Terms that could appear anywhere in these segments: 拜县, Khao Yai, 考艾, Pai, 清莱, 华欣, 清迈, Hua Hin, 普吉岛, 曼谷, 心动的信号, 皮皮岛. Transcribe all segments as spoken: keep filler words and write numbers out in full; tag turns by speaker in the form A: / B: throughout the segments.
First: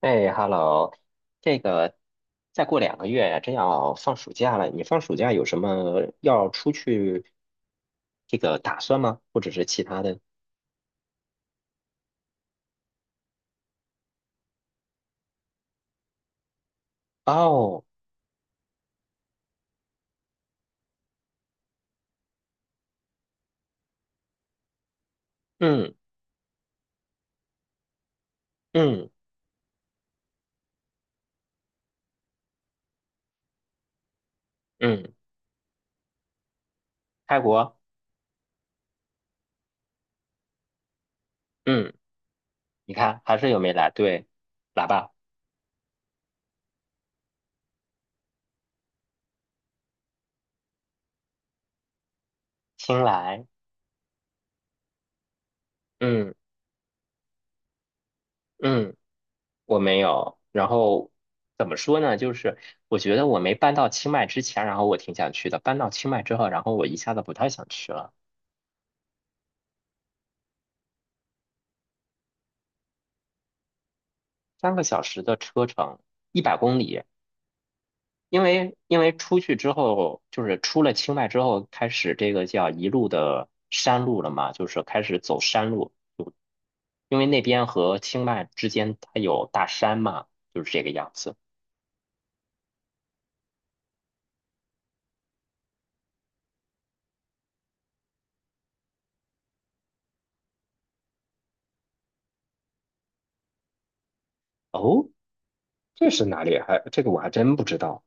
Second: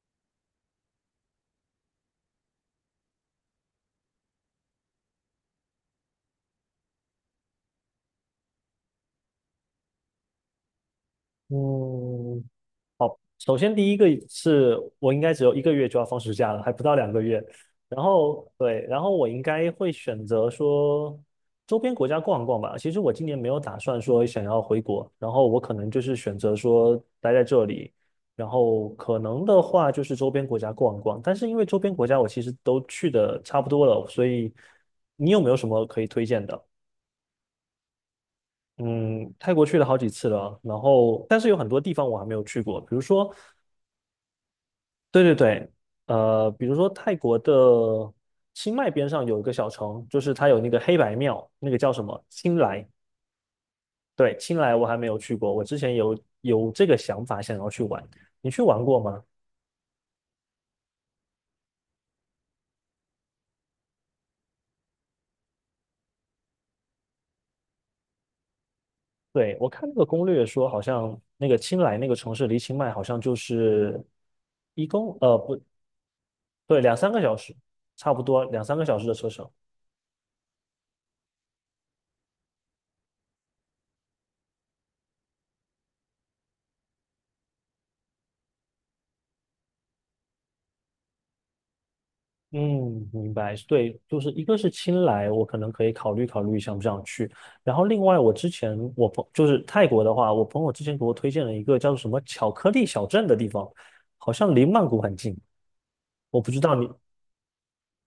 A: 哎，Hello，这个再过两个月真要放暑假了，你放暑假有什么要出去这个打算吗？或者是其他的？
B: 嗯，首先第一个是我应该只有一个月就要放暑假了，还不到两个月。
A: 哦，
B: 然后对，然后我应该会选择说周边国家逛一逛吧。其实我今年没有打算说想要回国，然后我可能
A: 嗯
B: 就是选择说待在这里，然后
A: 嗯
B: 可能的话就是周边国家逛一逛。但是因为周边国家我其实都去的差不多了，所以
A: 嗯，
B: 你有没有什么可以推荐的？
A: 泰国，
B: 嗯，泰国去了好几次了，然后但是有很多
A: 嗯，
B: 地方我还没有去过，比
A: 你
B: 如
A: 看
B: 说。
A: 还是有没来？对，来吧，
B: 对对对，呃，比如说泰国的清迈边上有一个小城，就是它有那个黑白庙，那个叫什么清莱。
A: 新来，
B: 对，清莱我还没有去过，我之前有
A: 嗯
B: 有这个想法想要去玩，你去玩
A: 嗯，
B: 过吗？
A: 我没有。然后怎么说呢？就是我觉得我没搬到清迈之前，然后我挺想去的；搬到清迈之后，然后我一下子不太想去了。
B: 对，我看那个攻略说，好像那个清莱那个城市离清迈好像就是
A: 三个
B: 一
A: 小
B: 公
A: 时
B: 呃
A: 的
B: 不
A: 车程，一百公
B: 对两
A: 里。
B: 三个小时，差不
A: 因
B: 多两
A: 为
B: 三个小
A: 因
B: 时的
A: 为
B: 车
A: 出
B: 程。
A: 去之后，就是出了清迈之后，开始这个叫一路的山路了嘛，就是开始走山路。因为那边和清迈之间它有大山嘛，就是这个样子。
B: 嗯，明白。对，就是一个是青莱，我可能可以考虑考虑想不想去。然后另外，我之前我朋就是泰国的话，我朋友之前给我推荐了一个叫做什么巧克力小镇的地方，好像离曼谷
A: 哦，
B: 很近。
A: 这是
B: 我
A: 哪
B: 不
A: 里
B: 知
A: 啊？
B: 道
A: 还
B: 你，
A: 这个我还真不知道，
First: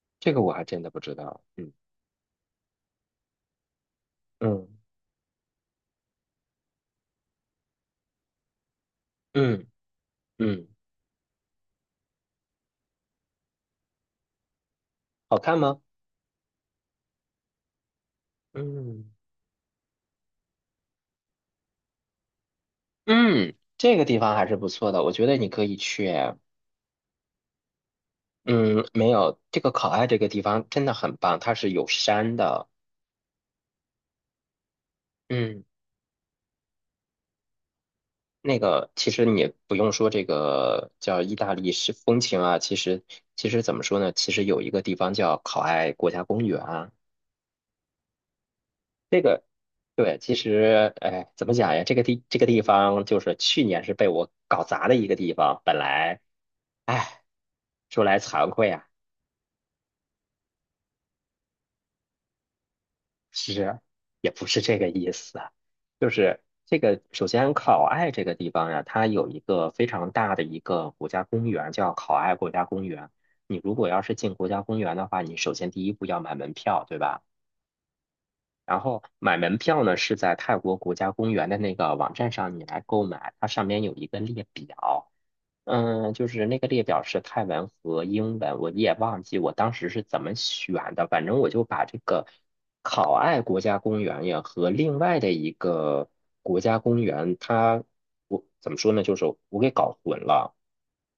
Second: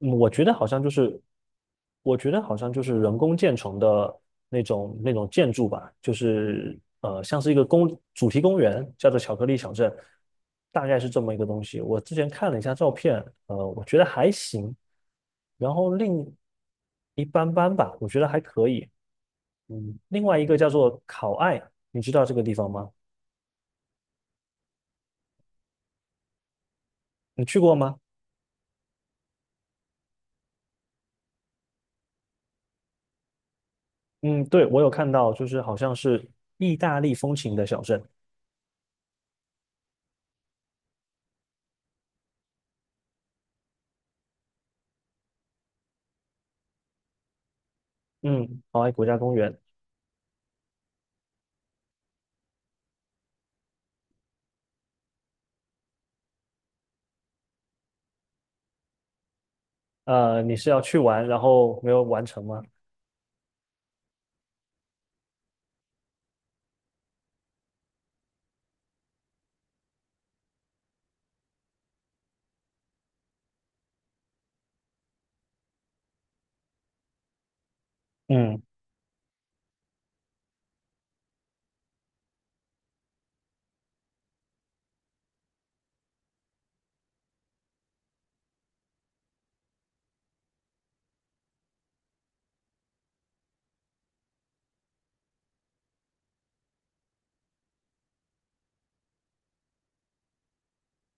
B: 嗯我
A: 这个
B: 觉得
A: 我还
B: 好
A: 真
B: 像就
A: 的不知
B: 是，
A: 道。嗯
B: 我觉得好像就是人工建成的那
A: 嗯
B: 种那种建筑吧，就是呃，像是一个公主题公园，叫做巧克力
A: 嗯
B: 小镇，
A: 嗯
B: 大概是这么一个东西。我之前看了一下照片，呃，我觉得还行，
A: 好看
B: 然
A: 吗？
B: 后另一般般吧，我觉得还可以。
A: 嗯
B: 嗯，另外一个叫做考爱，你知道这个地方吗？
A: 嗯，这个地方还是不错的，我觉得你可以去。
B: 你去过吗？
A: 嗯，没有，这个考爱这个地方真的很棒，它是有山的。
B: 嗯，对，我有看到，就是
A: 嗯，
B: 好像是意大利风情的小镇。
A: 那个其实你不用说这个叫意大利式风情啊，其实其实怎么说呢？其实有一个地方叫考爱国家公园啊，
B: 嗯，考爱国家
A: 这
B: 公
A: 个
B: 园。
A: 对，其实哎，怎么讲呀？这个地这个地方就是去年是被我搞砸的一个地方，本来哎，说来惭愧啊。
B: 呃，你是要去玩，然后没有完成吗？
A: 是，也不是这个意思啊，就是这个首先考爱这个地方呀，它有一个非常大的一个国家公园叫考爱国家公园。你如果要是进国家公园的话，你首先第一步要买门票，对吧？
B: 嗯，
A: 然后买门票呢是在泰国国家公园的那个网站上你来购买，它上面有一个列表，嗯，就是那个列表是泰文和英文，我也忘记我当时是怎么选的。反正我就把这个考爱国家公园呀和另外的一个国家公园，它我怎么说呢？就是我给搞混了。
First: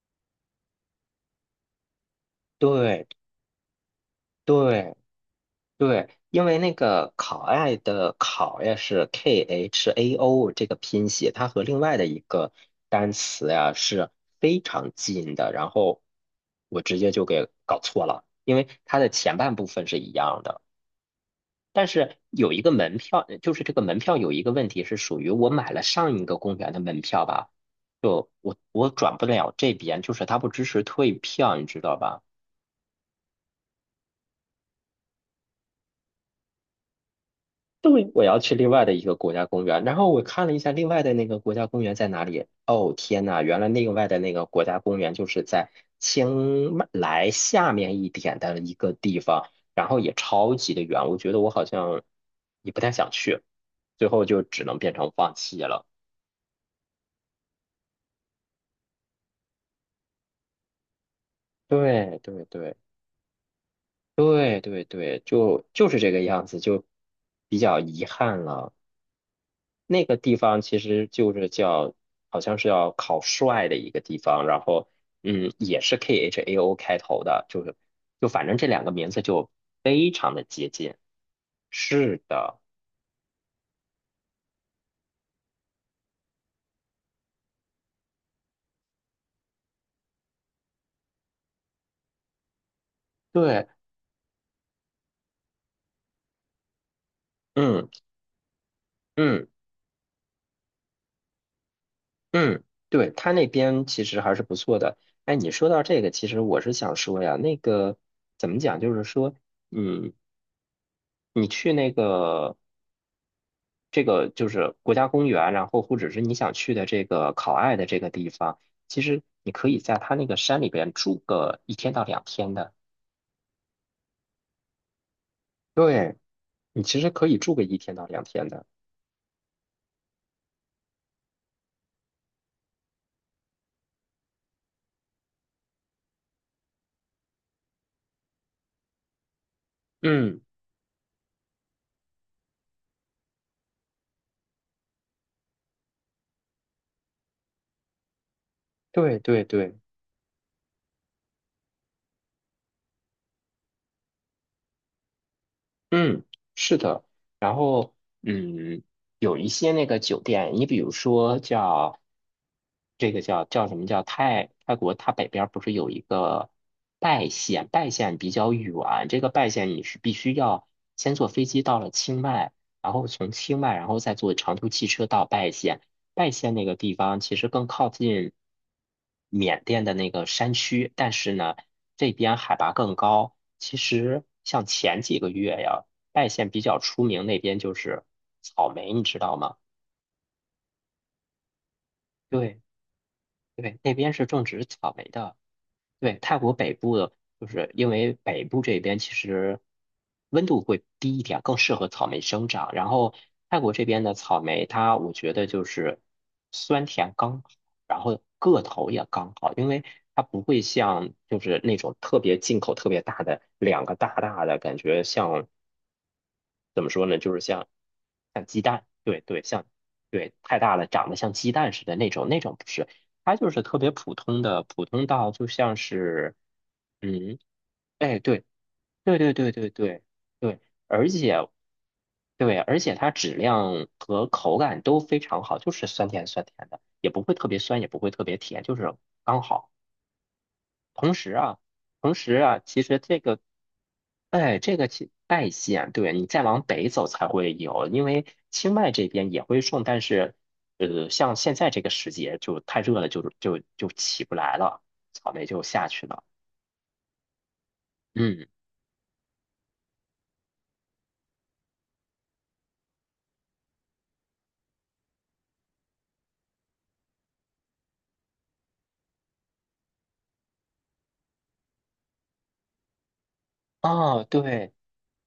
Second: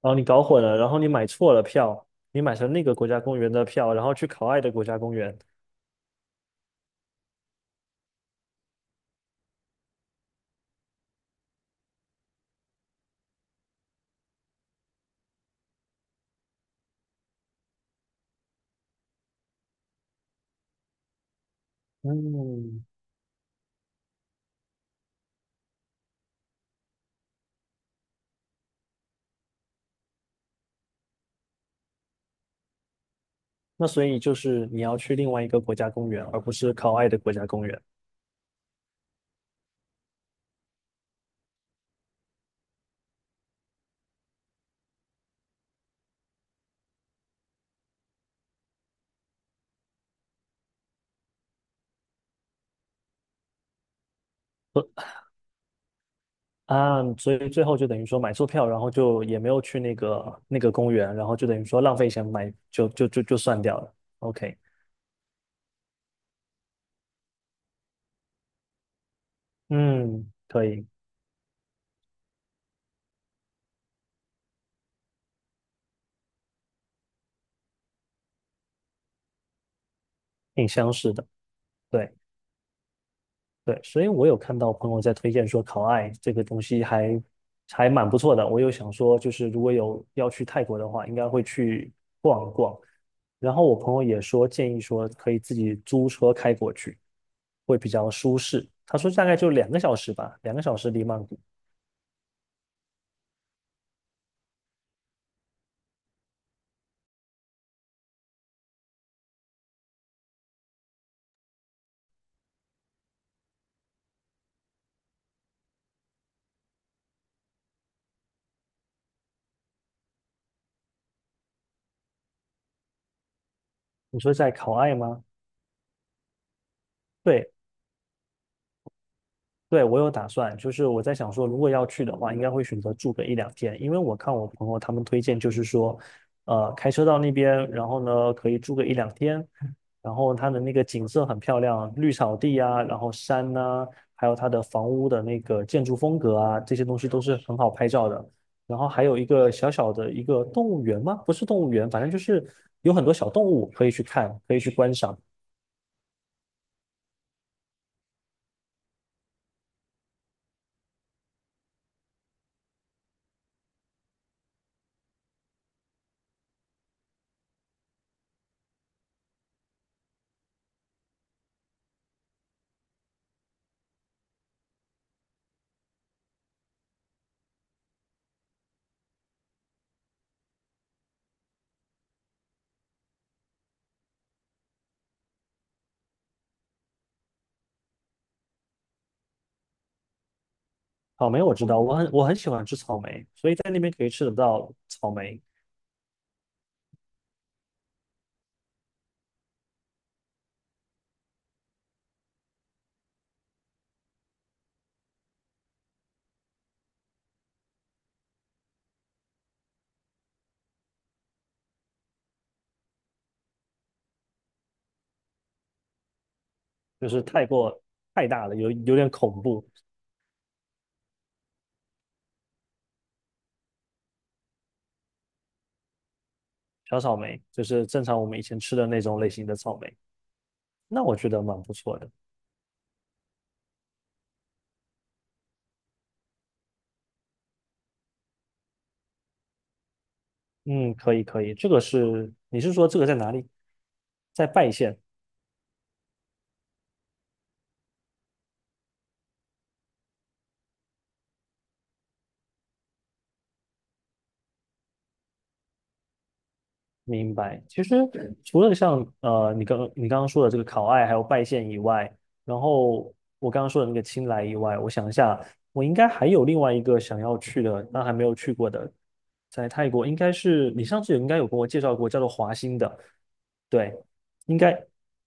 B: 然后你搞混了，然后你买错了票，你买成那个国
A: 对
B: 家公园的票，然后去考爱的国
A: 对，
B: 家公园，
A: 对，因为那个考爱的考呀是 K H A O 这个拼写，它和另外的一个单词呀是非常近的，然后我直接就给搞错了，因为它的前半部分是一样的，但是有一个
B: 嗯，
A: 门票，就是这个门票有一个问题是属于我买了上一个公园的门票吧，就我我转不了这边，就是它不支持退票，你知道吧？
B: 那所以就是你要去另外一个国家公园，而不是考爱的国家公园。
A: 对，我要去另外的一个国家公园，然后我看了一下另外的那个国家公园在哪里。哦，天呐，原来另外的那个国家公园就是在清迈来下面一点的一个地方，然后也超级的远，我觉得我好像也不太想去，最后就只能
B: 呃
A: 变成放弃了。
B: 啊，所以最后就等于说买错票，然后就也没有去那个那个公园，然后就等于说浪费
A: 对
B: 钱
A: 对
B: 买，
A: 对
B: 就就就就算掉了。OK，
A: 对对对，就就是这个样子，就比较遗憾了。那个
B: 嗯，
A: 地方
B: 可
A: 其
B: 以，
A: 实就是叫，好像是要考帅的一个地方，然后嗯，也是 K H A O 开头的，就是就反正这两个名字就非常的
B: 挺
A: 接
B: 相
A: 近。
B: 似的。对。
A: 是的，
B: 对，所以我有看到朋友在推荐说烤艾这个东西还还蛮不错的，我又想说就是如果有要去泰国的话，应该会去逛一逛。然后
A: 对，
B: 我朋友也说建议说可以自己租车开过去，会比
A: 嗯
B: 较舒适。他说大概
A: 嗯
B: 就两个小时吧，两个小时离曼谷。
A: 嗯，对，他那边其实还是不错的。哎，你说到这个，其实我是想说呀，那个怎么讲，就是说，嗯。你去那个这个就是国家公园，然后或者是你想去的这个考爱的这个地方，其实你可以在它那个山里边住个一天到两天的。
B: 你说在考艾吗？
A: 对，你其实可以
B: 对，
A: 住个一天到两天的。
B: 对，我有打算，就是我在想说，如果要去的话，应该会选择住个一两天，因为我看我朋友他们推荐，就是说，呃，开车到那边，然后呢，可以住个一两天，然后
A: 嗯，
B: 它的那个景色很漂亮，绿草地啊，然后山呐、还有它的房屋的那个建筑风格啊，这些东西都是很好拍照的。然后还有
A: 对
B: 一
A: 对
B: 个小
A: 对。
B: 小的一个动物园吗？不是动物园，反正就是有很多小动物可以去看，可以去观赏。
A: 嗯，是的。然后，嗯，有一些那个酒店，你比如说叫这个叫叫什么叫泰泰国，它北边儿不是有一个拜县，拜县比较远，这个拜县你是必须要先坐飞机到了清迈，然后从清迈，然后再坐长途汽车到拜县。拜县那个地方其实更靠近缅甸的那个山区，但是呢，这边海拔更高。其实像前几个月呀。外县比较出名，那边就是草莓，你知道吗？
B: 草莓我知道，我很我很喜
A: 对
B: 欢吃草莓，所以在那
A: 对，
B: 边
A: 那
B: 可以
A: 边
B: 吃
A: 是
B: 得
A: 种植
B: 到
A: 草莓
B: 草
A: 的。
B: 莓，
A: 对，泰国北部的，就是因为北部这边其实温度会低一点，更适合草莓生长。然后泰国这边的草莓，它我觉得就是酸甜刚好，然后个头也刚好，因为它不会像就是那种特别进口特别大的两个大大的感觉像，怎么说
B: 就
A: 呢，
B: 是
A: 就是
B: 太
A: 像
B: 过太
A: 像
B: 大了，
A: 鸡
B: 有
A: 蛋，
B: 有点
A: 对
B: 恐
A: 对，像
B: 怖。
A: 对太大了，长得像鸡蛋似的那种，那种不是，它就是特别普通的，普通到就像是，
B: 小草
A: 嗯，
B: 莓就是正
A: 哎，
B: 常我们以
A: 对
B: 前吃的那
A: 对
B: 种类
A: 对
B: 型
A: 对
B: 的
A: 对
B: 草莓，
A: 对对，
B: 那
A: 而
B: 我觉得
A: 且
B: 蛮不错的。
A: 对，而且它质量和口感都非常好，就是酸甜酸甜的，也不会特别酸，也不会特别甜，就是刚好。
B: 嗯，
A: 同
B: 可以
A: 时
B: 可以，
A: 啊，
B: 这个
A: 同
B: 是
A: 时啊，
B: 你是
A: 其
B: 说这
A: 实
B: 个在
A: 这
B: 哪
A: 个
B: 里？在
A: 哎，
B: 拜
A: 这个
B: 县
A: 其拜县，对，你再往北走才会有，因为清迈这边也会种，但是，呃，像现在这个时节就太热了，就就就起不来了，草莓就下去了。
B: 明白。其实
A: 嗯，
B: 除了像呃，你刚你刚刚说的这个考爱还有拜县以外，然后我刚刚说的那个青莱以外，我想一下，我应该还有另外一个想要去的，但还没有去过的，在泰国应该是你上次也应该有跟我介绍过，叫做华欣的。对，
A: 哦，
B: 应
A: 对，
B: 该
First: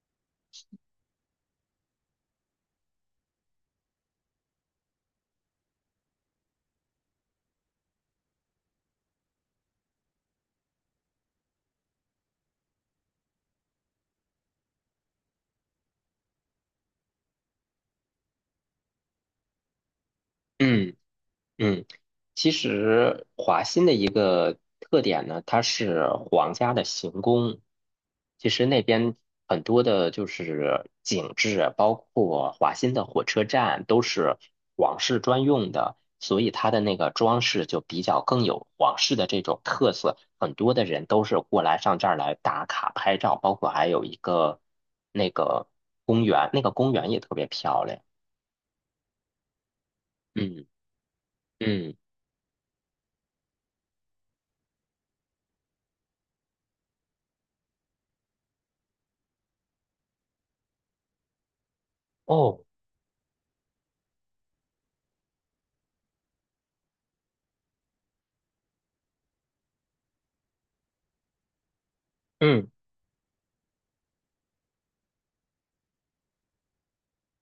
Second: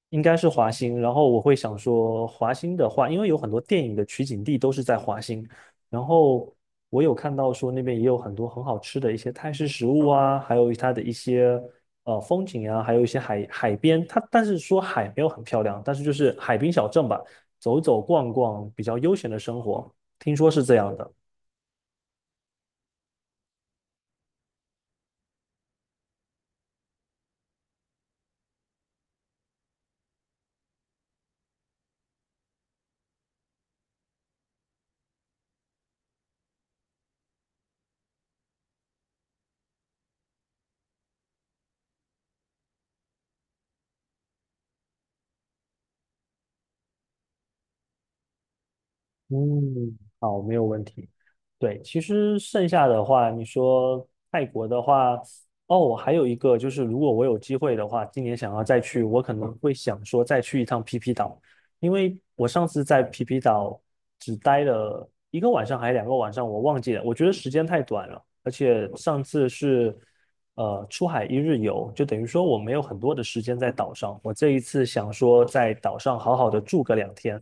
B: 应该是华欣。然后我会想说，华欣的话，因为有很多电影的取景地都是在华欣。然后我有看到说那边也有很多很好吃的一些泰式食物啊，还有它的一些呃风景啊，还有一些海海边。它但是说海没有很漂亮，但是就是海滨小镇吧，走走逛逛，比较悠闲的生活，听说是这样
A: 嗯。
B: 的。
A: 嗯，其实华欣的一个特点呢，它是皇家的行宫。其实那边很多的就是景致，包括华欣的火车站都是皇室专用的，所以它的那个装饰就比较更有皇室的这种特色。很多的人都是过来上这儿来打卡拍照，包括还有一个那个公园，那个公园也特别漂亮。
B: 嗯，好，没有
A: 嗯
B: 问题。对，
A: 嗯，
B: 其实剩下的话，你说泰国的话，哦，我还有一个就是，如果我有机会的话，今年想要再去，我可能会想说再去一趟皮皮岛，因为我
A: 哦，
B: 上次在皮皮岛只待了一个晚上还是两个晚上，我忘记了，我觉得时间太短了，而且上次是呃出海一日游，就等于说我
A: 嗯
B: 没有很多的时间在岛上，我这一次想说在岛上好好的住个两天。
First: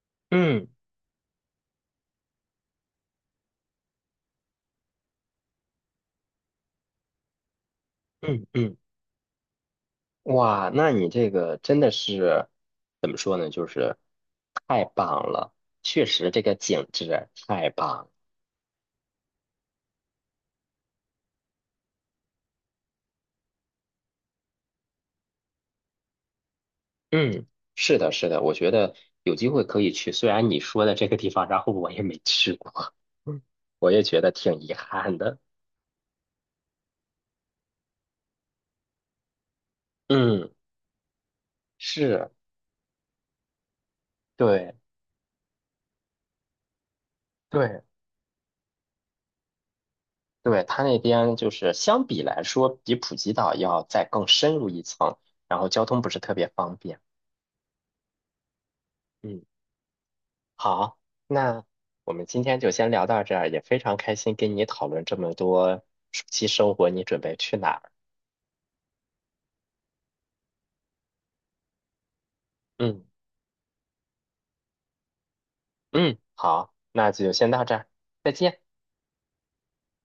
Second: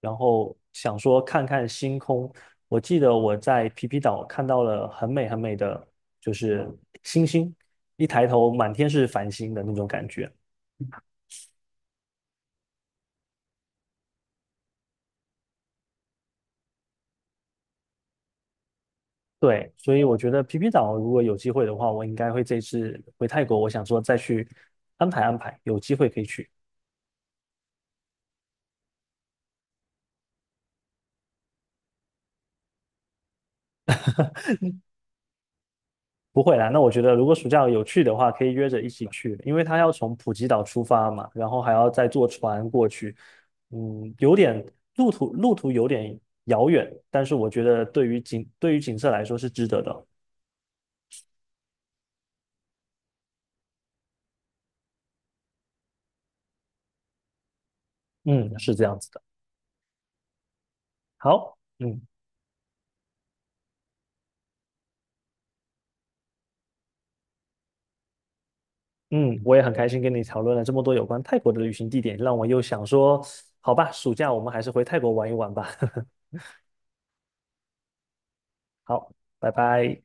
B: 然后
A: 嗯。
B: 想说看看星空。我记得我在皮皮岛看到了很美很美的，就是星星，一抬
A: 嗯
B: 头满
A: 嗯，
B: 天是繁星的那种感觉。
A: 哇，那你这个真的是怎么说呢？就是太棒了，确实这个景致太棒。
B: 对，所以我觉得皮皮岛如果有机会的话，我应该会这次回泰国，我想说再去安排安排，有机会可以去。
A: 嗯，是的，是的，我觉得有机会可以去，虽然你说的这个地方，然后我也没去过，我也觉得挺遗憾的。
B: 不会啦，那我觉得如果暑假有去的话，可以约着一起去，因为他要从普吉
A: 嗯，
B: 岛出发嘛，然后还要再坐
A: 是，
B: 船过去，嗯，有点
A: 对
B: 路途路途有点遥远，但是我觉
A: 对
B: 得对于景对于景色来说是值得的，
A: 对，它那边就是相比来说，比普吉岛要再更深入一层，然后交通不是特别方便。
B: 嗯，是这样子的。
A: 嗯。好，
B: 好，
A: 那
B: 嗯
A: 我们今天就先聊到这儿，也非常开心跟你讨论这么多暑期生活，你准备去哪儿？
B: 嗯，我也很开心跟你讨论了这么多有关泰国的旅行地点，让我又想
A: 嗯
B: 说，好吧，暑假我们还是回泰国玩一玩吧。
A: 嗯，好，那就先到这儿，再见。
B: 好，拜拜。